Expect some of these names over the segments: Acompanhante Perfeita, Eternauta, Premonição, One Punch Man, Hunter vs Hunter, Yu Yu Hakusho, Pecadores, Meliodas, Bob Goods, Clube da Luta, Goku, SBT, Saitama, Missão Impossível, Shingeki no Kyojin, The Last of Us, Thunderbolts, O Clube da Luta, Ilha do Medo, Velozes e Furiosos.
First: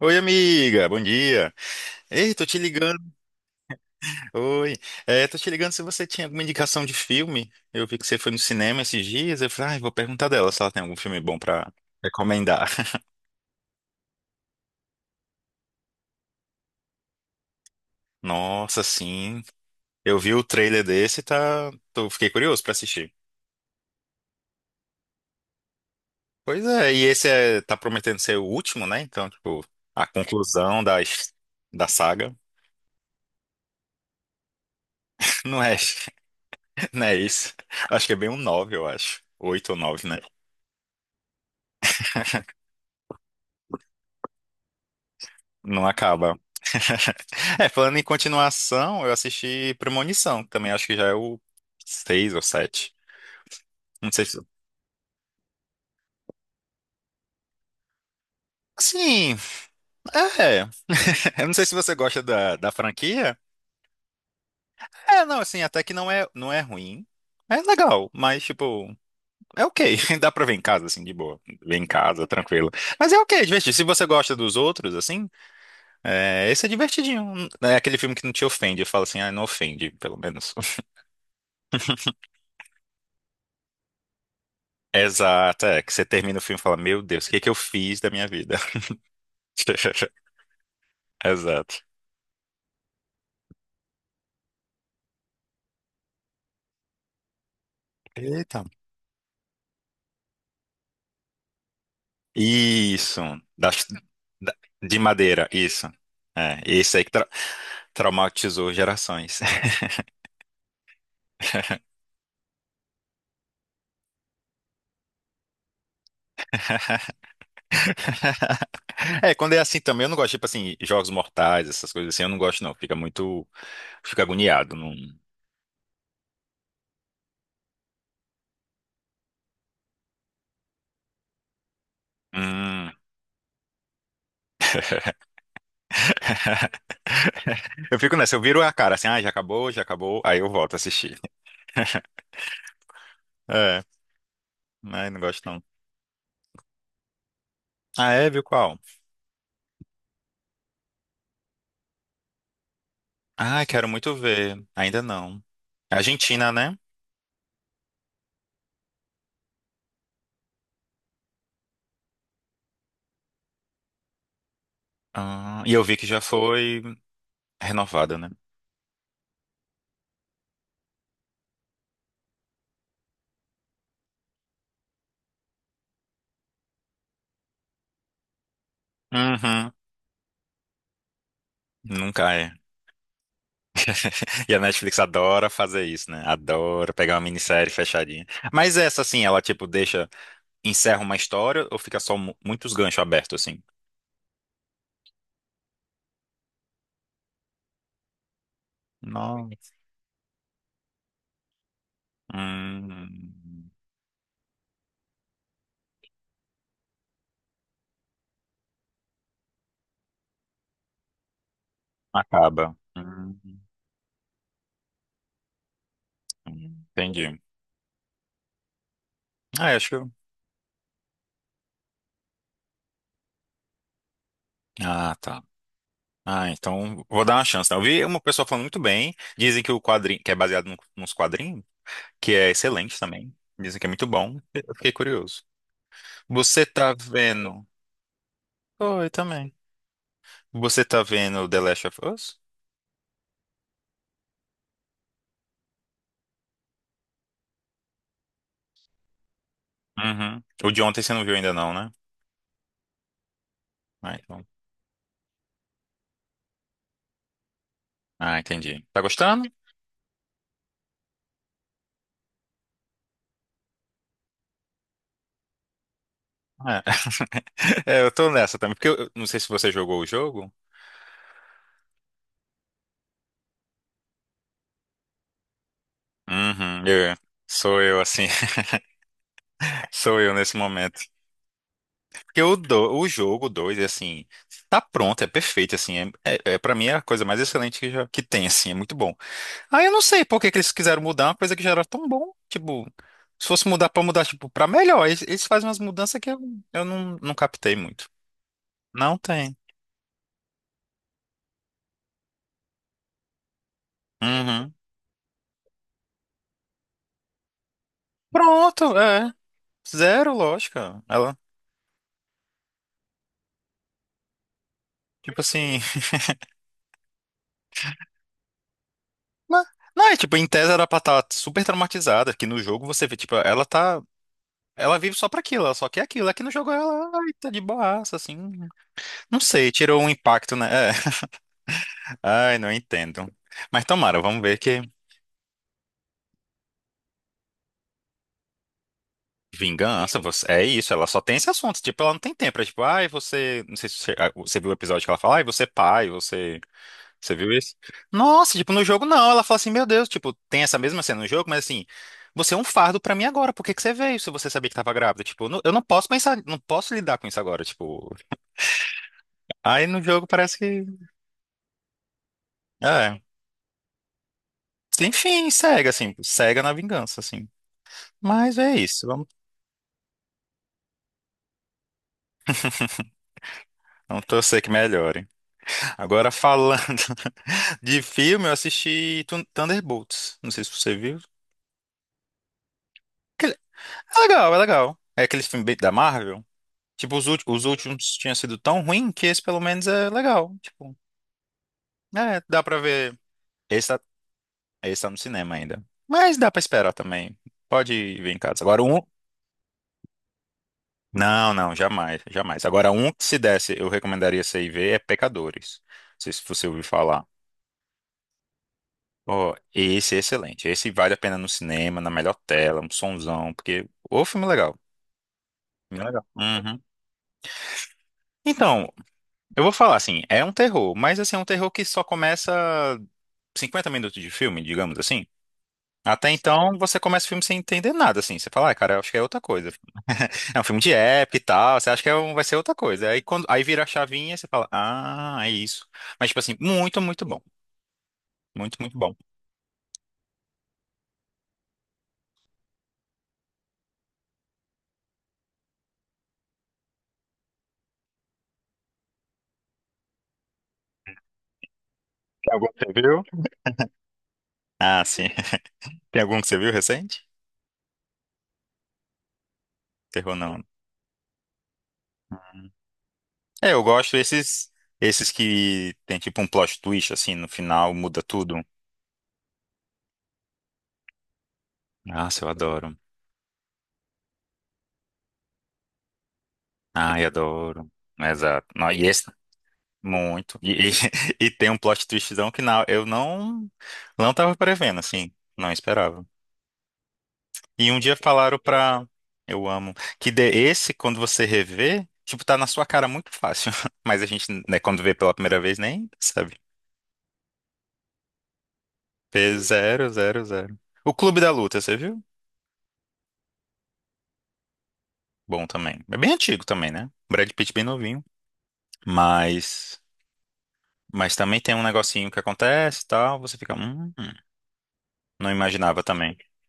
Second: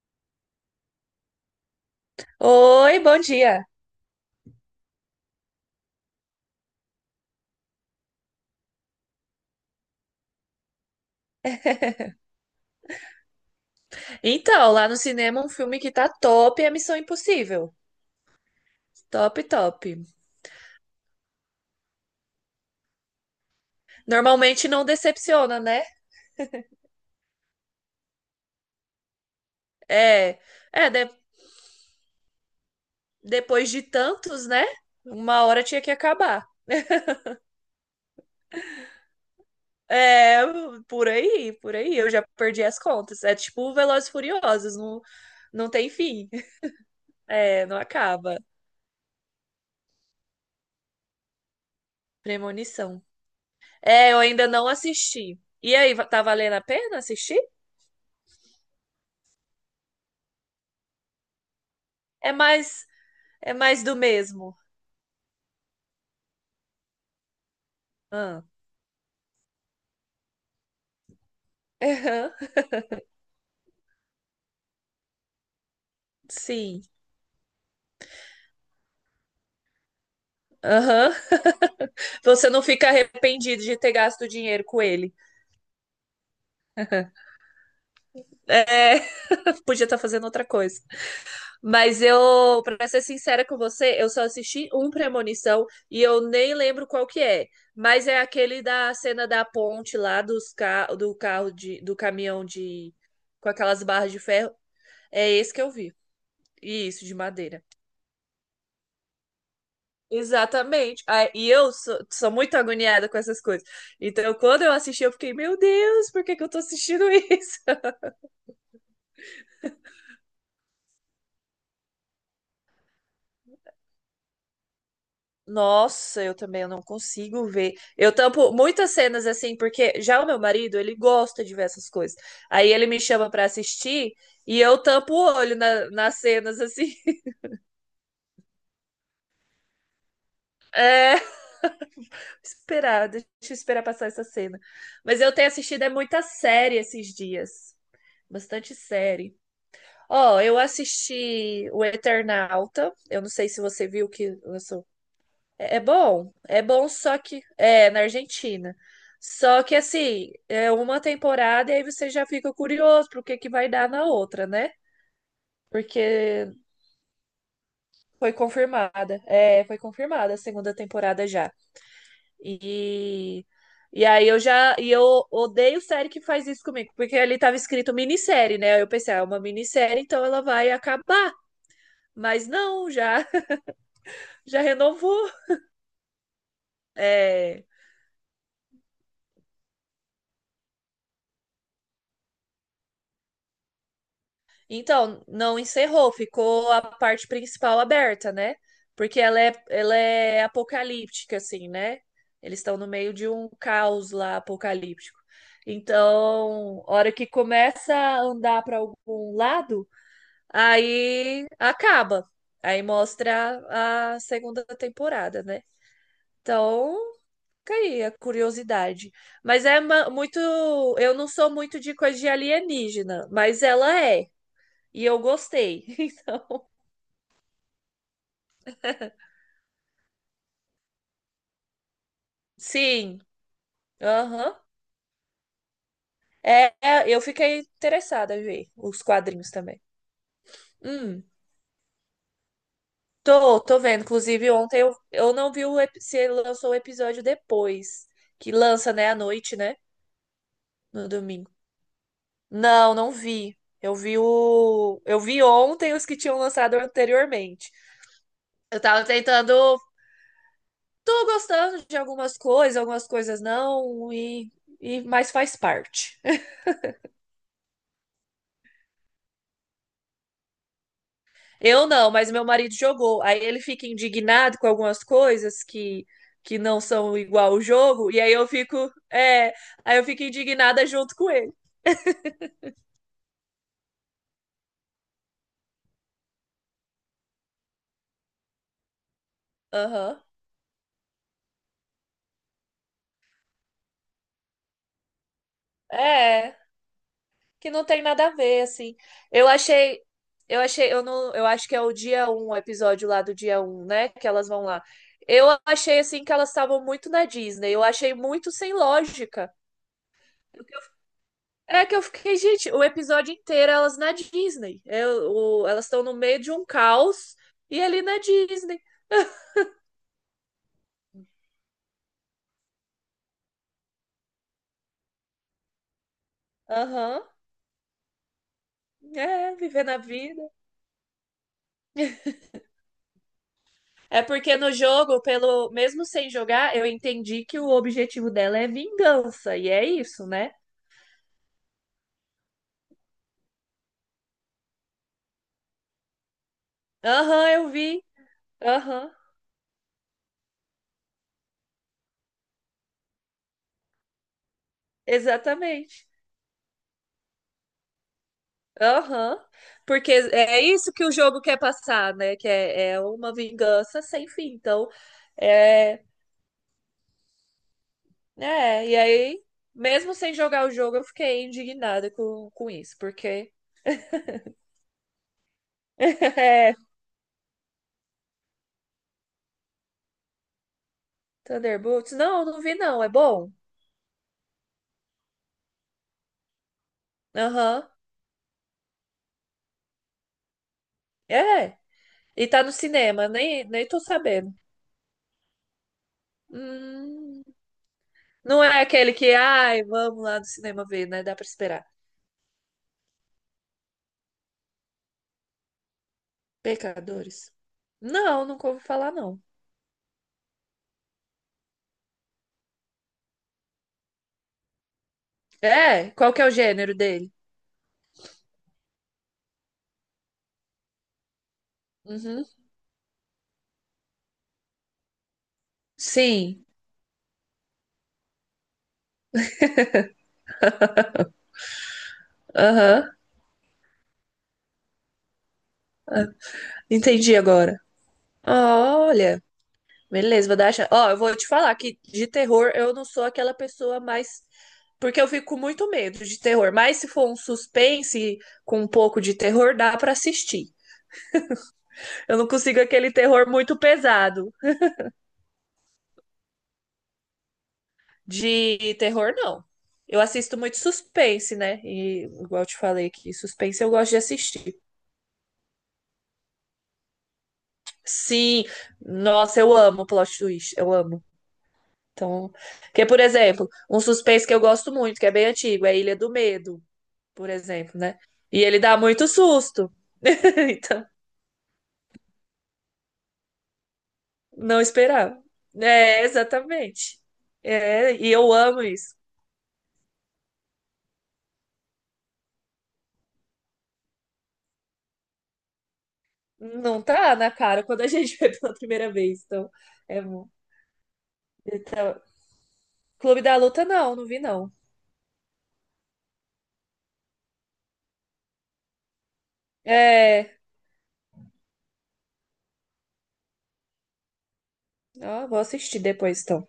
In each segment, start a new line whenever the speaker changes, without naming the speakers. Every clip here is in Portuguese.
Oi, amiga, bom dia. Ei, tô te ligando.
Oi, bom dia.
Oi. É, tô te ligando se você tinha alguma indicação de filme. Eu vi que você foi no cinema esses dias. Eu falei, ah, vou perguntar dela se ela tem algum filme bom pra recomendar.
Então, lá no cinema, um filme que tá top é Missão Impossível.
Nossa,
Top,
sim.
top.
Eu vi o trailer desse e fiquei curioso pra assistir.
Normalmente não decepciona, né?
Pois é, tá prometendo ser o último, né? Então, tipo, a
É,
conclusão
é
da,
de-
his- da saga.
Depois de tantos, né? Uma
Não
hora
é...
tinha que acabar.
não é isso. Acho que é bem um 9, eu acho. Oito ou nove, né?
É, por aí, por aí. Eu já perdi as contas. É tipo Velozes e Furiosos, não, não
Não
tem fim.
acaba.
É,
É,
não
falando em
acaba.
continuação, eu assisti Premonição, que também acho que já é o seis ou sete.
Premonição. É,
Não
eu
sei se.
ainda não assisti. E aí, tá valendo a pena assistir?
Sim, é. Eu não sei se você gosta
É
da
mais,
franquia.
é mais do mesmo.
É, não, assim, até que não é ruim. É legal, mas,
Ah.
tipo, é ok. Dá pra ver em casa, assim, de boa. Ver em casa, tranquilo. Mas é ok, é divertido. Se você gosta dos outros, assim, é, esse é
Sim.
divertidinho. É aquele filme que não te ofende. Fala assim, ah, não ofende, pelo menos.
Aham. Você não fica arrependido de ter gasto dinheiro com ele.
Exato, é que você termina o filme e fala, meu Deus, o que é que eu fiz da minha vida?
É, podia estar fazendo outra coisa.
Exato.
Mas eu, pra ser sincera com você, eu só assisti um Premonição e eu nem lembro qual que é. Mas é aquele
Eita.
da cena da ponte lá dos ca... do carro de... do caminhão de
Isso,
com aquelas
das-
barras de ferro.
da- de
É
madeira,
esse que eu
isso.
vi.
É, esse
Isso,
aí que
de
tra-
madeira.
traumatizou gerações.
Exatamente. Ah, e eu sou, sou muito agoniada com essas coisas. Então, quando eu assisti, eu fiquei, meu Deus, por que que eu tô assistindo isso?
É, quando é assim também, eu não gosto, tipo assim, jogos mortais, essas coisas assim, eu não gosto não, fica agoniado. Não...
Nossa, eu também eu não consigo ver. Eu tampo muitas cenas assim, porque já o meu marido, ele gosta de ver essas coisas. Aí ele
Hum.
me chama pra assistir e eu tampo o olho nas cenas assim.
Eu fico nessa, eu viro a cara assim, ah, já acabou, aí eu volto a assistir.
É, esperar, deixa eu esperar
É,
passar essa cena.
né, não
Mas eu
gosto
tenho
não.
assistido é muita série esses dias.
Ah, é, viu
Bastante
qual?
série. Ó, eu assisti o Eternauta. Eu não sei se
Ah,
você
quero
viu
muito
que
ver.
lançou.
Ainda não. É Argentina,
É
né?
bom, só que é na Argentina. Só que assim, é uma temporada e aí você já fica curioso pro que vai dar na outra, né?
Ah, e eu vi que já
Porque
foi renovada, né?
foi confirmada. É, foi confirmada a segunda temporada já. E e eu odeio série que faz isso comigo, porque ali tava escrito minissérie, né? Eu pensei, ah, é uma
Uhum.
minissérie, então ela vai acabar.
Nunca
Mas
é.
não,
E a
já
Netflix
renovou.
adora fazer isso, né? Adora pegar uma
É.
minissérie fechadinha. Mas essa, assim, ela, tipo, encerra uma história ou fica só muitos ganchos abertos, assim?
Então, não encerrou, ficou a parte principal aberta, né? Porque
Não.
ela é apocalíptica, assim, né? Eles estão no meio de um
Hum,
caos lá apocalíptico. Então, hora que começa a andar para algum lado, aí acaba.
acaba.
Aí mostra a segunda temporada, né? Então,
Entendi.
fica aí a curiosidade. Mas
Ah, eu
é
acho que... eu-
muito. Eu não sou muito de coisa de alienígena, mas ela é. E
ah,
eu
tá.
gostei.
Ah, então vou dar uma chance, né? Eu vi uma pessoa falando muito bem. Dizem que o quadrinho, que é baseado nos quadrinhos, que é excelente
Sim.
também. Dizem que é muito bom.
Aham.
Eu fiquei curioso. Você tá
Eu fiquei
vendo?
interessada em ver os
Oi,
quadrinhos
também.
também.
Você tá
Hum,
vendo The Last of Us?
tô vendo. Inclusive, ontem eu não vi se lançou o episódio depois. Que lança, né, à noite, né?
Uhum. O de ontem
No
você não viu
domingo.
ainda não, né?
Não, não vi. Eu
Ah,
vi
então.
o. Eu vi ontem os que tinham lançado anteriormente.
Ah,
Eu
entendi. Tá
tava
gostando?
tentando Tô gostando de algumas coisas não, mas faz parte.
É. É, eu tô nessa também, porque eu não sei se você jogou o jogo.
Eu não, mas meu marido jogou. Aí ele fica indignado com algumas coisas que não
Uhum,
são igual o
sou eu
jogo, e
assim,
aí eu fico, é, aí eu
sou
fico
eu nesse
indignada
momento.
junto com ele.
Porque o jogo 2 assim, tá pronto, é perfeito, assim, é para mim é a coisa mais excelente que, já, que tem, assim, é muito bom. Aí eu não
Aham.
sei por que que eles quiseram mudar uma coisa que já era tão bom, tipo, se fosse mudar pra mudar, tipo, pra melhor, eles fazem umas mudanças que eu,
É,
eu não
que
captei
não tem
muito.
nada a ver assim.
Não
Eu
tem.
achei eu achei, eu não, eu acho que é o dia um, o episódio lá do dia um, né, que elas vão
Uhum.
lá. Eu achei assim que elas estavam muito na Disney. Eu achei muito sem
Pronto, é.
lógica.
Zero lógica. Ela,
É que eu fiquei, gente, o episódio inteiro elas na Disney.
tipo assim.
Elas estão no meio de um caos e ali na Disney.
Não, não, é tipo, em tese era pra estar super traumatizada, que no jogo você vê, tipo, ela tá. Ela vive só pra aquilo, ela só quer aquilo. Aqui no jogo ela
Aham.
ai, tá de boaça, assim. Não
É,
sei,
viver na
tirou um
vida.
impacto, né? É. Ai, não entendo. Mas tomara,
É
vamos
porque
ver
no
que
jogo, pelo mesmo sem jogar, eu entendi que o objetivo dela é vingança. E é
vingança,
isso,
você...
né?
é isso, ela só tem esse assunto, tipo, ela não tem tempo, é tipo, ai, você, não sei se você, ah, você viu o episódio que ela fala, ai, você é pai, você
Aham,
viu
eu
isso?
vi.
Nossa, tipo, no jogo
Aham,
não, ela fala assim, meu Deus, tipo, tem essa mesma cena no jogo, mas assim, você é um fardo pra mim agora, por que que você veio se você sabia que tava grávida? Tipo, eu não
exatamente.
posso pensar, não posso lidar com isso agora, tipo,
Aham.
aí no
Porque
jogo parece
é isso
que,
que o jogo quer passar, né? Que é
é,
uma vingança sem fim. Então,
enfim, cega,
é,
assim, cega na vingança, assim. Mas é
é, e
isso.
aí, mesmo sem jogar o jogo, eu fiquei indignada com isso, porque.
Vamos torcer que melhore. Agora,
É,
falando de filme, eu assisti Thunderbolts. Não sei se você viu.
Thunderbolts? Não, não vi, não. É bom?
Aquele- É legal, é legal. É aquele filme bem da Marvel. Tipo, os
Aham.
últimos tinham sido tão ruim que esse pelo menos é legal. Tipo,
É.
é,
E
dá
tá no
pra ver.
cinema, nem
Esse
tô
tá,
sabendo.
esse tá no cinema ainda. Mas dá pra esperar também.
Hum,
Pode ver em casa.
não é
Agora, um.
aquele que, ai, vamos lá no cinema ver, né? Dá pra
Não, não,
esperar.
jamais, jamais. Agora, um que se desse, eu recomendaria você ir ver é Pecadores. Não sei se você ouviu falar.
Pecadores? Não, nunca ouvi falar, não.
Ó, esse é excelente. Esse vale a pena no cinema, na melhor tela, um sonzão, porque o filme é legal. Filme é
É?
legal.
Qual que é o
Uhum.
gênero dele?
Então, eu vou falar assim, é um terror, mas assim, é um terror que só
Uhum.
começa 50 minutos de filme, digamos assim. Até
Sim.
então, você começa o filme sem entender nada, assim. Você fala, ah, cara, eu acho que é outra coisa. É um filme de época e tal, você acha que é vai ser outra coisa.
Aham.
Aí vira a chavinha, você fala, ah, é isso. Mas, tipo assim, muito, muito
Entendi
bom.
agora.
Muito, muito bom.
Olha. Beleza, vou dar a chance. Ó, eu vou te falar que de terror eu não sou aquela pessoa mais. Porque eu fico com muito medo de terror. Mas se for um suspense com um pouco de terror, dá pra assistir. Eu não
Tem algum
consigo
que você
aquele
viu?
terror muito pesado.
Ah, sim. Tem algum que você viu recente?
De terror, não. Eu
Terror
assisto
não, né?
muito suspense, né? E igual eu te falei que
É, eu
suspense eu gosto
gosto
de
esses
assistir.
esses que tem tipo um plot twist assim no final, muda tudo.
Sim, nossa, eu amo plot twist, eu amo.
Nossa, eu
Então,
adoro.
que por exemplo, um suspense que eu gosto muito, que é bem antigo, é Ilha do Medo.
Ai,
Por
adoro.
exemplo, né? E
Exato.
ele
Não,
dá
e esse
muito susto.
muito. E,
Então,
e tem um plot twistzão que não, eu não tava
não
prevendo assim,
esperava.
não
É,
esperava.
exatamente.
E um
É,
dia
e eu
falaram
amo
pra
isso.
eu amo que dê esse quando você rever, tipo tá na sua cara muito fácil, mas a gente, né, quando vê pela primeira vez nem sabe.
Não tá na cara quando a gente vê pela primeira vez.
P
Então,
zero
é
zero
bom.
zero. O Clube da Luta, você
Então,
viu?
Clube da Luta, não, não vi, não.
Bom também. É bem antigo também, né? Brad Pitt bem novinho. Mas,
É.
mas também tem um negocinho que acontece e tal. Você fica.
Ó,
Não
vou assistir
imaginava também.
depois, então.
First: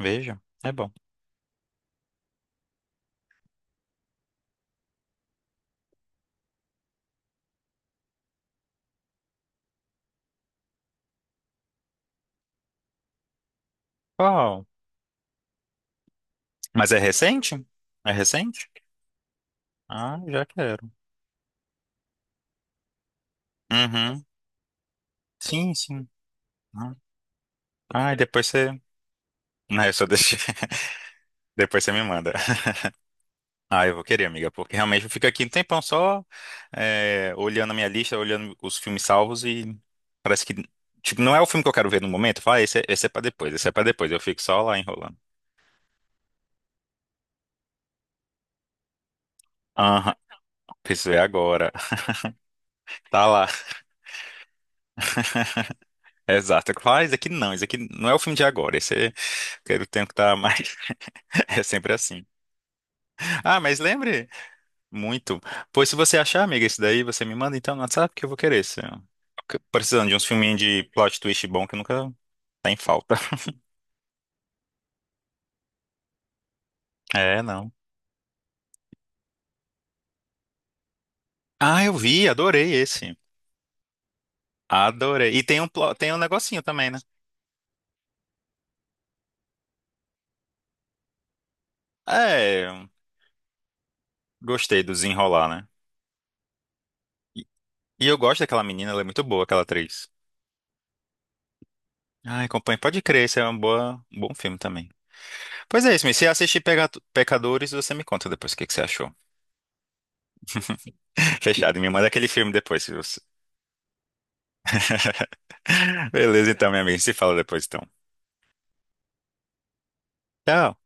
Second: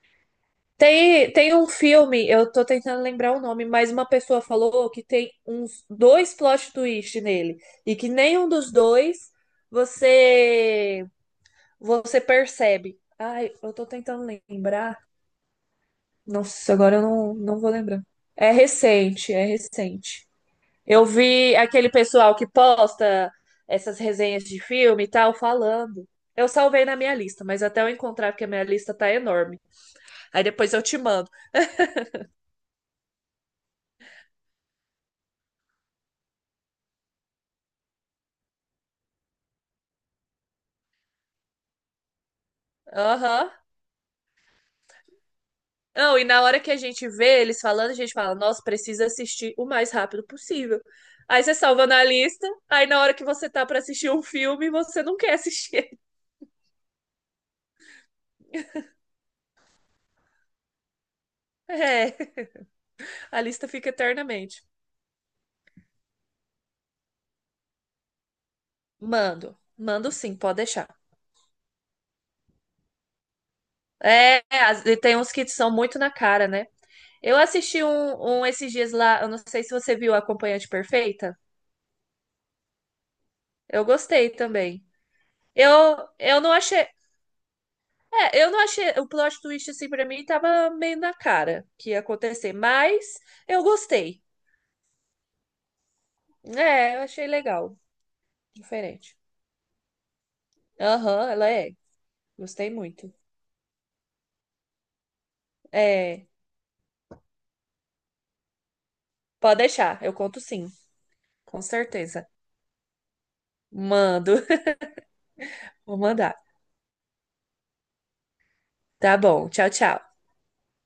Veja, é bom.
Tem um filme, eu tô tentando lembrar o nome, mas uma pessoa falou que tem uns dois plot twist nele. E que nenhum dos dois você você percebe. Ai, eu tô tentando
Qual?
lembrar. Nossa,
Mas
agora
é
eu não, não
recente?
vou lembrar.
É recente?
É
Ah,
recente.
já quero.
Eu vi aquele pessoal que posta essas
Uhum.
resenhas de filme e tal
Sim,
falando.
sim.
Eu salvei
Ah,
na minha lista, mas até eu
ah, e
encontrar, porque
depois
a minha
você.
lista tá enorme.
Não, eu só deixei.
Aí depois eu te mando.
Depois você me manda. Ah, eu vou querer, amiga, porque realmente eu fico aqui um tempão só olhando a minha lista, olhando os filmes salvos e parece que, tipo, não é o filme que eu quero ver no momento. Fala, ah, esse é pra
Aham.
depois, esse é pra depois. Eu fico só lá enrolando.
Não, e na hora que a gente vê eles falando, a gente fala, nossa, precisa assistir o mais
Aham,
rápido possível.
preciso ver
Aí você
agora.
salva na lista, aí na hora que
Tá lá,
você tá pra assistir um filme, você não quer assistir.
exato. Eu falo, ah, esse aqui não é o filme de agora. Esse é, quero tempo que tá mais. É sempre assim.
É. A
Ah,
lista
mas
fica
lembre
eternamente.
muito. Pois se você achar, amiga, esse daí, você me manda então no WhatsApp que eu vou querer.
Mando.
Precisando
Mando
de uns
sim, pode
filminhos de
deixar.
plot twist bom que nunca tá em falta.
É, e tem uns que são muito na cara, né? Eu
É, não.
assisti um esses dias lá, eu não sei se você viu Acompanhante Perfeita.
Ah, eu vi, adorei esse.
Eu gostei também.
Adorei. E tem um, plo-
Eu,
tem um
eu não
negocinho
achei.
também, né?
É, eu não achei. O plot twist, assim, pra mim, tava meio na cara que ia acontecer.
É,
Mas eu gostei.
gostei do desenrolar, né?
É, eu achei
E,
legal.
eu gosto daquela menina, ela é
Diferente.
muito boa, aquela atriz.
Aham, ela é.
Ai,
Gostei
companhia, pode
muito.
crer, esse é um, boa, um bom filme também. Pois é isso, mas
É,
se assistir Pecadores, você me conta depois o que, que você achou.
pode deixar. Eu conto sim, com
Fechado, me manda
certeza.
aquele filme depois. Se você...
Mando. Vou mandar.
Beleza, então, minha amiga, se fala depois, então.
Tá bom. Tchau, tchau.
Tchau.